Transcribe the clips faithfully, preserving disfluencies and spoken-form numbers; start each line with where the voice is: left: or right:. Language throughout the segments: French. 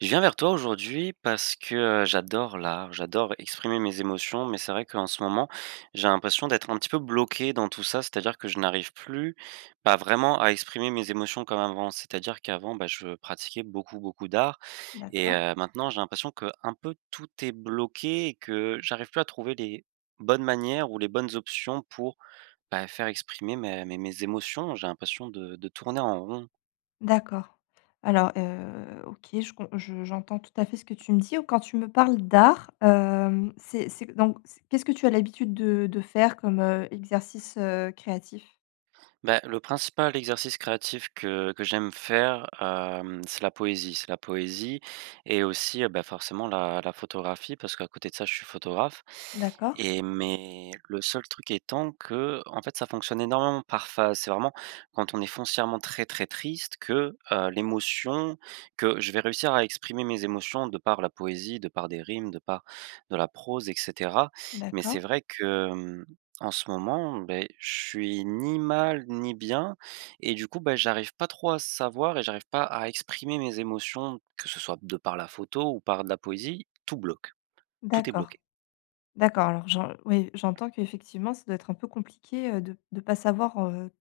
right: Je viens vers toi aujourd'hui parce que, heu, j'adore l'art, j'adore exprimer mes émotions, mais c'est vrai qu'en ce moment, j'ai l'impression d'être un petit peu bloqué dans tout ça. C'est-à-dire que je n'arrive plus, bah, vraiment à exprimer mes émotions comme avant. C'est-à-dire qu'avant, bah, je pratiquais beaucoup, beaucoup d'art et
left: D'accord,
right: heu, maintenant j'ai l'impression que un peu tout est bloqué et que j'arrive plus à trouver les bonnes manières ou les bonnes options pour, bah, faire exprimer mes mes mes émotions. J'ai l'impression de de tourner en rond.
left: d'accord. Alors, heu, OK, je com je j'entends tout à fait ce que tu me dis. Quand tu me parles d'art, hem, c'est c'est donc c'est qu'est-ce que tu as l'habitude de de faire comme, heu, exercice, heu, créatif?
right: Bah, le principal exercice créatif que que j'aime faire, hem, c'est la poésie. C'est la poésie et aussi, heu, bah, forcément la la photographie parce qu'à côté de ça, je suis photographe
left: D'accord,
right: et mais le seul truc étant que en fait, ça fonctionne énormément par phase. C'est vraiment quand on est foncièrement très, très triste que, heu, l'émotion que je vais réussir à exprimer mes émotions de par la poésie, de par des rimes, de par de la prose et cetera. Mais c'est
left: d'accord,
right: vrai que, en ce moment, ben, je suis ni mal ni bien et du coup, ben, j'arrive pas trop à savoir et j'arrive pas à exprimer mes émotions, que ce soit de par la photo ou par de la poésie, tout bloque, tout est
left: d'accord.
right: bloqué.
left: D'accord, alors j'en oui, j'entends qu'effectivement, ça doit être un peu compliqué, heu, de ne pas savoir, heu,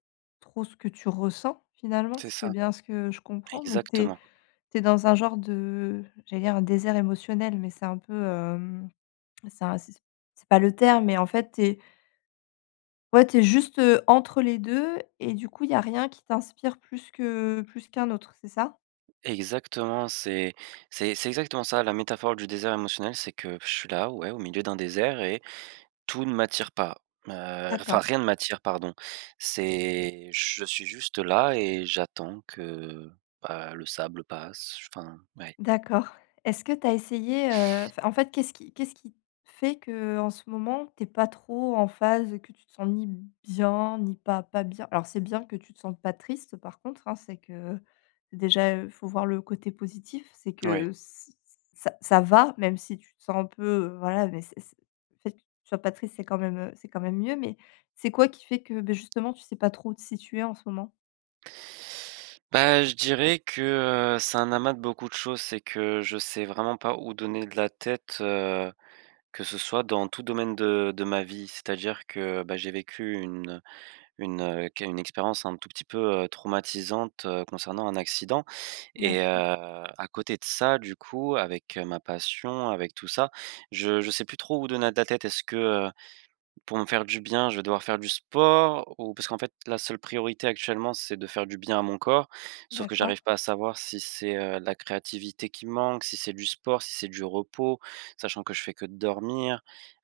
left: trop ce que tu ressens finalement,
right: C'est
left: si c'est
right: ça.
left: bien ce que je comprends? Donc tu
right: Exactement,
left: es dans un genre de j'allais dire un désert émotionnel, mais c'est un peu, hem, c'est un c'est c'est pas le terme, mais en fait tu es ouais, t'es juste, heu, entre les deux, et du coup, il y a rien qui t'inspire plus que plus qu'un autre, c'est ça?
right: exactement, c'est c'est c'est exactement ça, la métaphore du désert émotionnel, c'est que je suis là, ouais, au milieu d'un désert et tout ne m'attire pas. Heu, enfin
left: D'accord.
right: rien ne m'attire, pardon. C'est je suis juste là et j'attends que, bah, le sable passe, enfin, ouais.
left: D'accord. Est-ce que tu as essayé, heu, enfin, en fait, qu'est-ce qui qu'est-ce qui fait que en ce moment, t'es pas trop en phase, que tu te sens ni bien, ni pas pas bien? Alors, c'est bien que tu te sentes pas triste, par contre, hein, c'est que déjà, heu, faut voir le côté positif, c'est
right: Ouais.
left: que ç ça ça va, même si tu te sens un peu, heu, voilà, mais c'est c'est le fait que tu sois pas triste, c'est quand même, heu, c'est quand même mieux, mais c'est quoi qui fait que, beh, justement, tu sais pas trop où te situer en ce moment?
right: Bah, je dirais que, heu, c'est un amas de beaucoup de choses. C'est que je sais vraiment pas où donner de la tête, heu, que ce soit dans tout domaine de de ma vie. C'est-à-dire que, bah, j'ai vécu une une, heu, qu une expérience un tout petit peu, heu, traumatisante, heu, concernant un accident et heu,
left: D'acc
right: à côté de ça, du coup, avec, heu, ma passion, avec tout ça, je je sais plus trop où donner de la tête. Est-ce que, heu pour me faire du bien, je vais devoir faire du sport ou parce qu'en fait, la seule priorité actuellement, c'est de faire du bien à mon corps, sauf que
left: d'accord,
right: j'arrive pas à savoir si c'est, heu, la créativité qui me manque, si c'est du sport, si c'est du repos, sachant que je fais que dormir.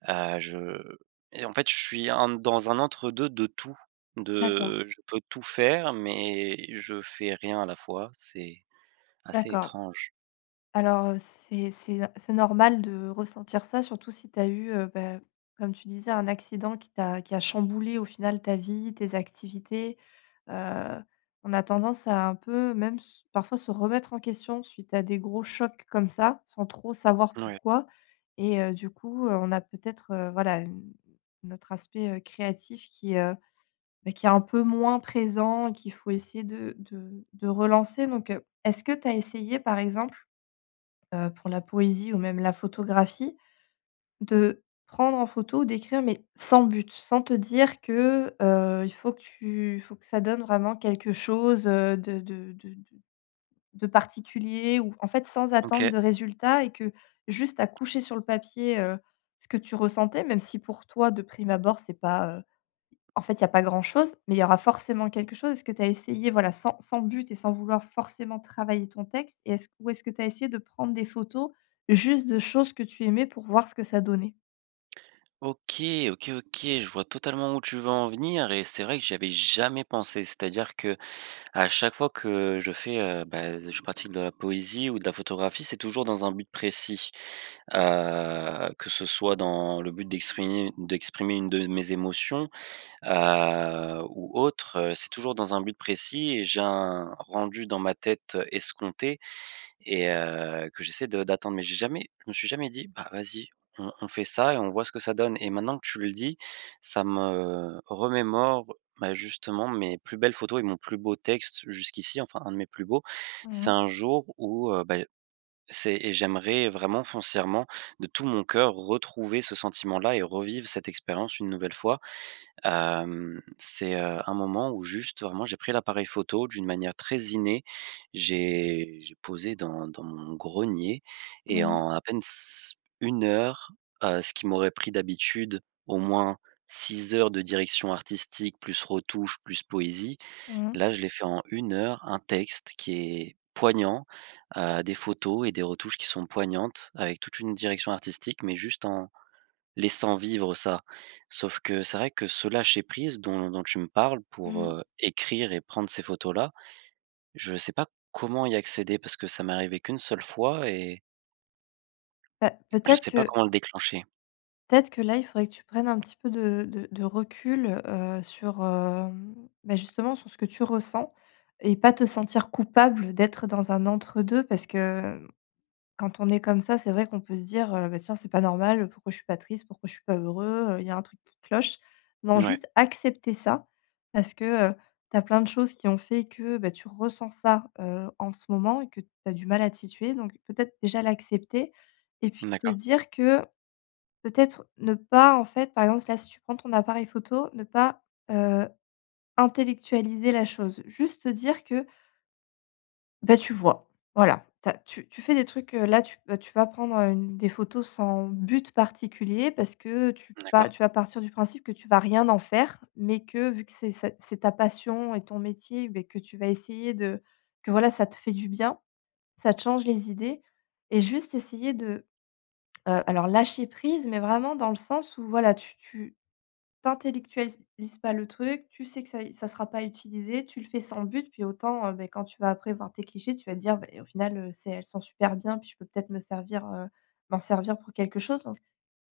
right: Heu, je Et en fait, je suis un dans un entre-deux de tout,
left: d'accord,
right: de je peux tout faire, mais je fais rien à la fois, c'est assez
left: d'accord.
right: étrange.
left: Alors, heu, c'est c'est c'est normal de ressentir ça, surtout si tu as eu, heu, bah, comme tu disais, un accident qui t'a qui a chamboulé au final ta vie, tes activités. Heu, on a tendance à un peu même s parfois se remettre en question suite à des gros chocs comme ça, sans trop savoir
right: Ouais.
left: pourquoi et heu, du coup, heu, on a peut-être, heu, voilà, une notre aspect, heu, créatif qui, heu, bah, qui est un peu moins présent et qu'il faut essayer de de de relancer donc, heu, est-ce que tu as essayé, par exemple heu, pour la poésie ou même la photographie, de prendre en photo, d'écrire, mais sans but, sans te dire que, heu, il faut que tu il faut que ça donne vraiment quelque chose, heu, de de de de de particulier ou en fait, sans attendre
right: OK.
left: de résultat et que juste à coucher sur le papier, heu, ce que tu ressentais, même si pour toi, de prime abord, c'est pas, heu en fait, il y a pas grand-chose, mais il y aura forcément quelque chose. Est-ce que tu as essayé, voilà, sans sans but et sans vouloir forcément travailler ton texte et est-ce ou est-ce que tu as essayé de prendre des photos juste de choses que tu aimais pour voir ce que ça donnait?
right: OK, OK, OK, je vois totalement où tu veux en venir et c'est vrai que j'y avais jamais pensé. C'est-à-dire que à chaque fois que je fais, heu, bah, je pratique de la poésie ou de la photographie, c'est toujours dans un but précis. Heu, que ce soit dans le but d'exprimer d'exprimer une de mes émotions, heu, ou autre, heu, c'est toujours dans un but précis et j'ai un rendu dans ma tête escompté et heu, que j'essaie de d'atteindre, mais j'ai jamais je me suis jamais dit: «Bah, vas-y, on on fait ça et on voit ce que ça donne» et maintenant que tu le dis, ça me remémore, bah, justement mes plus belles photos et mon plus beau texte jusqu'ici, enfin un de mes plus beaux.
left: Mmh
right: C'est
left: mh.
right: un jour où, heu, bah, c'est et j'aimerais vraiment foncièrement de tout mon cœur retrouver ce sentiment-là et revivre cette expérience une nouvelle fois. Hem, c'est, heu, un moment où juste vraiment j'ai pris l'appareil photo d'une manière très innée. J'ai j'ai posé dans dans mon grenier et en à peine s une heure, heu, ce qui m'aurait pris d'habitude au moins six heures de direction artistique plus retouche, plus poésie,
left: Mmh.
right: là je l'ai fait en une heure, un texte qui est poignant, heu, des photos et des retouches qui sont poignantes avec toute une direction artistique mais juste en laissant vivre ça. Sauf que c'est vrai que ce lâcher prise dont dont tu me parles pour,
left: Mmh.
right: heu, écrire et prendre ces photos-là, je ne sais pas comment y accéder parce que ça m'est arrivé qu'une seule fois et
left: Pe
right: je ne
left: peut-être
right: sais pas
left: que
right: comment le déclencher.
left: peut-être que là, il faudrait que tu prennes un petit peu de de de recul, heu, sur, hem, bah, justement sur ce que tu ressens et pas te sentir coupable d'être dans un entre-deux parce que quand on est comme ça, c'est vrai qu'on peut se dire, heu: «Bah, tiens, c'est pas normal, pourquoi je suis pas triste? Pourquoi je suis pas heureux? Heu, il y a un truc qui cloche». Non,
right: Ouais,
left: juste accepter ça parce que, heu, tu as plein de choses qui ont fait que, bah, tu ressens ça, heu, en ce moment et que tu as du mal à te situer. Donc peut-être déjà l'accepter et puis te
right: d'accord,
left: dire que peut-être ne pas, en fait, par exemple, là, si tu prends ton appareil photo, ne pas, heu, intellectualiser la chose. Juste te dire que bah, tu vois, voilà. Tu tu tu fais des trucs, heu, là, tu bah, tu vas prendre, heu, une des photos sans but particulier parce que tu pas
right: d'accord,
left: tu vas partir du principe que tu vas rien en faire, mais que vu que c'est ça c'est ta passion et ton métier, beh, que tu vas essayer de que voilà, ça te fait du bien, ça te change les idées et juste essayer de, heu, alors lâcher prise, mais vraiment dans le sens où voilà, tu t'intellectualises pas le truc, tu sais que ça ça sera pas utilisé, tu le fais sans but, puis autant, heu, beh, quand tu vas après voir tes clichés, tu vas te dire: «Beh, au final, heu, c'est elles sont super bien, puis je peux peut-être me servir, heu, m'en servir pour quelque chose», donc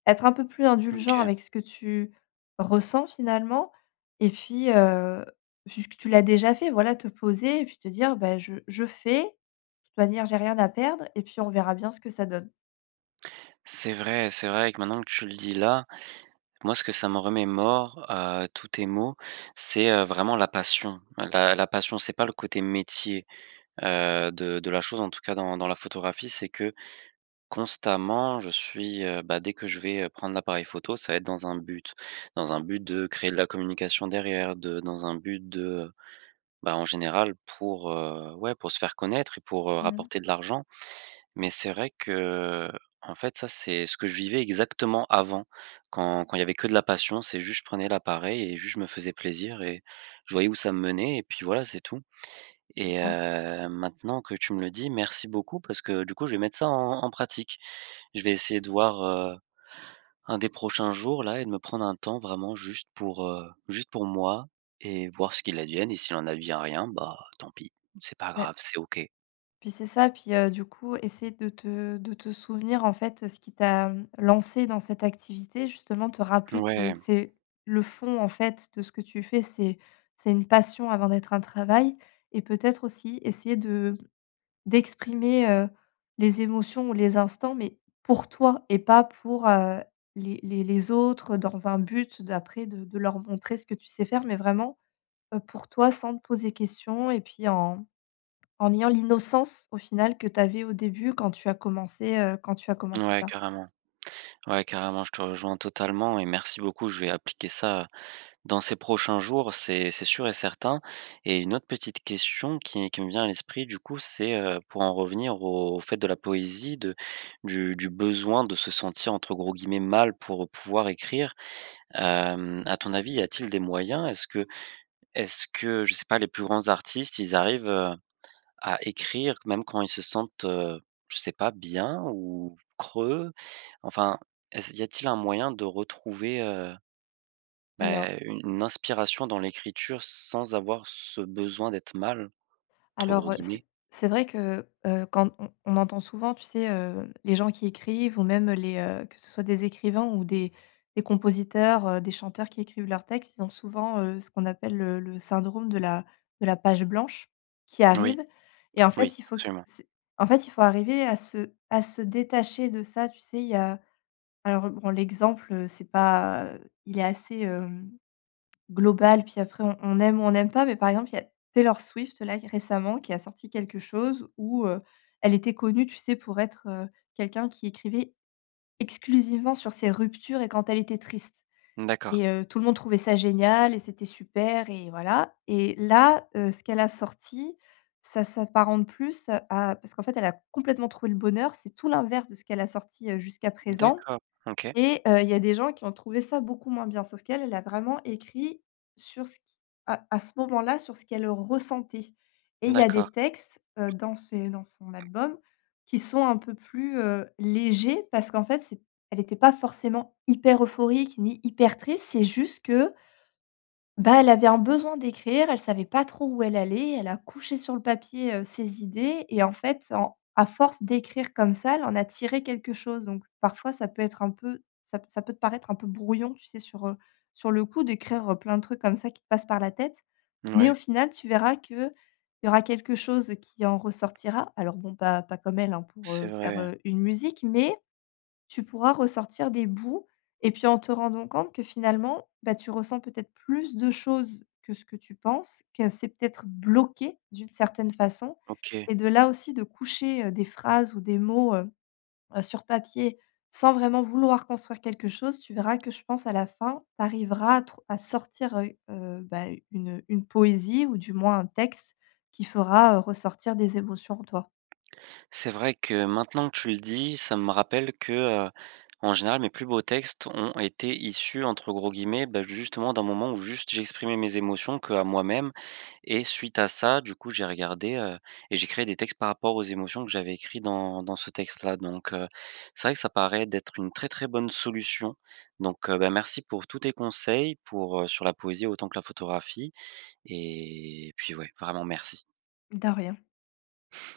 left: être un peu plus indulgent
right: OK.
left: avec ce que tu ressens finalement et puis, heu, vu que tu l'as déjà fait, voilà, te poser et puis te dire: ben je je fais, de toute manière j'ai rien à perdre et puis on verra bien ce que ça donne».
right: C'est vrai, c'est vrai que maintenant que tu le dis là, moi ce que ça me remémore, heu, tous tes mots, c'est, heu, vraiment la passion. La la passion, c'est pas le côté métier, heu, de de la chose en tout cas dans dans la photographie, c'est que constamment, je suis, heu, bah, dès que je vais, heu, prendre l'appareil photo, ça va être dans un but. Dans un but de créer de la communication derrière, de dans un but de, bah, en général pour, heu, ouais, pour se faire connaître et pour, heu,
left: Mmh.
right: rapporter de l'argent. Mais c'est vrai que en fait, ça, c'est ce que je vivais exactement avant, quand quand il y avait que de la passion, c'est juste je prenais l'appareil et juste je me faisais plaisir et je voyais où ça me menait et puis voilà, c'est tout.
left: C'est
right: Et
left: ça.
right: heu, maintenant que tu me le dis, merci beaucoup parce que du coup, je vais mettre ça en en pratique. Je vais essayer de voir, heu, un des prochains jours là et de me prendre un temps vraiment juste pour, heu, juste pour moi et voir ce qu'il advienne et s'il en advient rien, bah, tant pis, c'est pas
left: Ouais.
right: grave, c'est OK.
left: Puis c'est ça, puis, heu, du coup, essayer de te de te souvenir, en fait, ce qui t'a, mmh, lancé dans cette activité, justement, te rappeler que
right: Ouais,
left: c'est le fond, en fait, de ce que tu fais, c'est c'est une passion avant d'être un travail et peut-être aussi essayer de d'exprimer, heu, les émotions ou les instants, mais pour toi et pas pour, heu, les les les autres dans un but d'après de de leur montrer ce que tu sais faire, mais vraiment, heu, pour toi sans te poser question et puis en en ayant l'innocence au final que tu avais au début quand tu as commencé, heu, quand tu as commencé
right: ouais,
left: ça.
right: carrément. Ouais, carrément, je te rejoins totalement et merci beaucoup. Je vais appliquer ça, dans ces prochains jours, c'est c'est sûr et certain et une autre petite question qui qui me vient à l'esprit du coup, c'est, heu, pour en revenir au au fait de la poésie, de du du besoin de se sentir entre gros guillemets «mal» pour pouvoir écrire. Hem, à ton avis, y a-t-il des moyens? Est-ce que est-ce que, je sais pas, les plus grands artistes, ils arrivent, heu, à écrire même quand ils se sentent, heu, je sais pas, bien ou creux? Enfin, est-ce y a-t-il un moyen de retrouver, heu,
left: Alors
right: bah, une une inspiration dans l'écriture sans avoir ce besoin d'être mal? Entre gros
left: alors, heu,
right: guillemets.
left: c'est c'est vrai que, heu, quand on on entend souvent, tu sais, heu, les gens qui écrivent ou même les, heu, que ce soit des écrivains ou des des compositeurs, heu, des chanteurs qui écrivent leurs textes, ils ont souvent, heu, ce qu'on appelle le le syndrome de la de la page blanche qui
right: Oui,
left: arrive et en
right: oui,
left: fait, il faut
right: absolument.
left: c'est en fait, il faut arriver à se à se détacher de ça, tu sais? Il y a alors, bon, l'exemple, heu, c'est pas, heu, il est assez, hem, global, puis après on on aime ou on n'aime pas, mais par exemple, il y a Taylor Swift, là, récemment, qui a sorti quelque chose où, heu, elle était connue, tu sais, pour être, heu, quelqu'un qui écrivait exclusivement sur ses ruptures et quand elle était triste
right: D'accord,
left: et heu, tout le monde trouvait ça génial et c'était super et voilà et là, heu, ce qu'elle a sorti, ça s'apparente plus à parce qu'en fait, elle a complètement trouvé le bonheur, c'est tout l'inverse de ce qu'elle a sorti, heu, jusqu'à présent.
right: d'accord, OK,
left: Et heu, il y a des gens qui ont trouvé ça beaucoup moins bien, sauf qu'elle, elle a vraiment écrit sur ce qui à à ce moment-là, sur ce qu'elle ressentait. Et il y a des
right: d'accord.
left: textes, heu, dans ses dans son album qui sont un peu plus, heu, légers parce qu'en fait, c'est elle n'était pas forcément hyper euphorique ni hyper triste, c'est juste que bah, elle avait un besoin d'écrire, elle savait pas trop où elle allait, elle a couché sur le papier, heu, ses idées et en fait, en à force d'écrire comme ça, elle en a tiré quelque chose donc parfois ça peut être un peu ça ça peut te paraître un peu brouillon, tu sais, sur, heu, sur le coup d'écrire, heu, plein de trucs comme ça qui te passent par la tête. Mais
right: Ouais,
left: au final, tu verras que il y aura quelque chose qui en ressortira. Alors bon, pas pas comme elle, hein, pour,
right: c'est
left: heu, faire,
right: vrai,
left: heu, une musique, mais tu pourras ressortir des bouts et puis en te rendant compte que finalement, bah, tu ressens peut-être plus de choses que ce que tu penses, que c'est peut-être bloqué d'une certaine façon.
right: OK.
left: Et de là aussi de coucher, heu, des phrases ou des mots, heu heu, sur papier sans vraiment vouloir construire quelque chose, tu verras que je pense à la fin, tu arriveras à trou à sortir, heu heu, bah, une une poésie ou du moins un texte qui fera, heu, ressortir des émotions en toi.
right: C'est vrai que maintenant que tu le dis, ça me rappelle que, heu, en général, mes plus beaux textes ont été issus, entre gros guillemets, bah, justement d'un moment où juste j'exprimais mes émotions qu'à moi-même et suite à ça, du coup, j'ai regardé, heu et j'ai créé des textes par rapport aux émotions que j'avais écrit dans dans ce texte-là donc heu, c'est vrai que ça paraît d'être une très, très bonne solution donc heu, bah, merci pour tous tes conseils pour, heu, sur la poésie autant que la photographie et puis ouais, vraiment merci.
left: De rien.